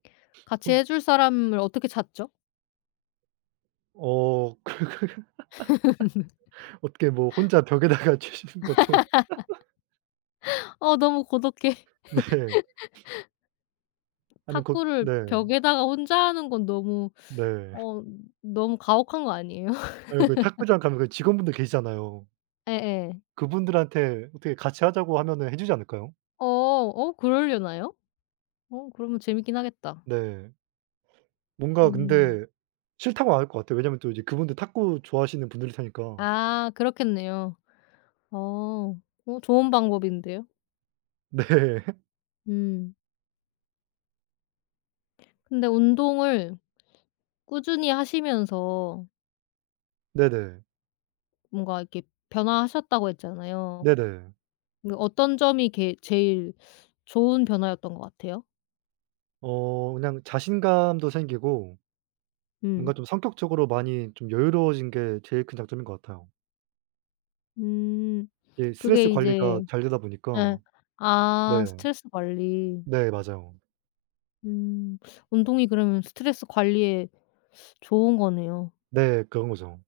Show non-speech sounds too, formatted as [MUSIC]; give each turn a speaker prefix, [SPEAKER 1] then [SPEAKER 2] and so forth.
[SPEAKER 1] 같이
[SPEAKER 2] 폰
[SPEAKER 1] 해 줄 사람을 어떻게 찾죠?
[SPEAKER 2] 어 그 [LAUGHS] 어떻게 뭐
[SPEAKER 1] [LAUGHS]
[SPEAKER 2] 혼자 벽에다가 치시는 것도. [LAUGHS]
[SPEAKER 1] [LAUGHS] 어 너무 고독해.
[SPEAKER 2] 네.
[SPEAKER 1] [LAUGHS]
[SPEAKER 2] 아니 것
[SPEAKER 1] 탁구를
[SPEAKER 2] 네.
[SPEAKER 1] 벽에다가 혼자 하는 건 너무
[SPEAKER 2] 네.
[SPEAKER 1] 어 너무 가혹한 거 아니에요?
[SPEAKER 2] 아유 그
[SPEAKER 1] [LAUGHS]
[SPEAKER 2] 탁구장 가면은 그 직원분들 계시잖아요.
[SPEAKER 1] 예예.
[SPEAKER 2] 그분들한테 어떻게 같이 하자고 하면은 해 주지 않을까요?
[SPEAKER 1] 어. 어 그러려나요? 어 그러면 재밌긴 하겠다.
[SPEAKER 2] 네. 뭔가
[SPEAKER 1] 음.
[SPEAKER 2] 근데 싫다고 안 할 것 같아요. 왜냐하면 또 이제 그분도 탁구 좋아하시는 분들일 테니까.
[SPEAKER 1] 아 그렇겠네요. 어. 어 좋은 방법인데요.
[SPEAKER 2] 네. [LAUGHS]
[SPEAKER 1] 음. 근데 운동을 꾸준히 하시면서
[SPEAKER 2] 네네.
[SPEAKER 1] 뭔가 이렇게 변화하셨다고 했잖아요.
[SPEAKER 2] 네네.
[SPEAKER 1] 그 어떤 점이 게 제일 좋은 변화였던 것 같아요?
[SPEAKER 2] 어 그냥 자신감도 생기고 뭔가
[SPEAKER 1] 음.
[SPEAKER 2] 좀 성격적으로 많이 좀 여유로워진게 제일 큰 장점인 것 같아요.
[SPEAKER 1] 음.
[SPEAKER 2] 네.
[SPEAKER 1] 그게
[SPEAKER 2] 스트레스
[SPEAKER 1] 이제
[SPEAKER 2] 관리가 잘 되다
[SPEAKER 1] 예.
[SPEAKER 2] 보니까. 네
[SPEAKER 1] 아 스트레스 관리.
[SPEAKER 2] 네. 맞아요.
[SPEAKER 1] 음. 운동이 그러면 스트레스 관리에 좋은 거네요.
[SPEAKER 2] 네. 그런 거죠.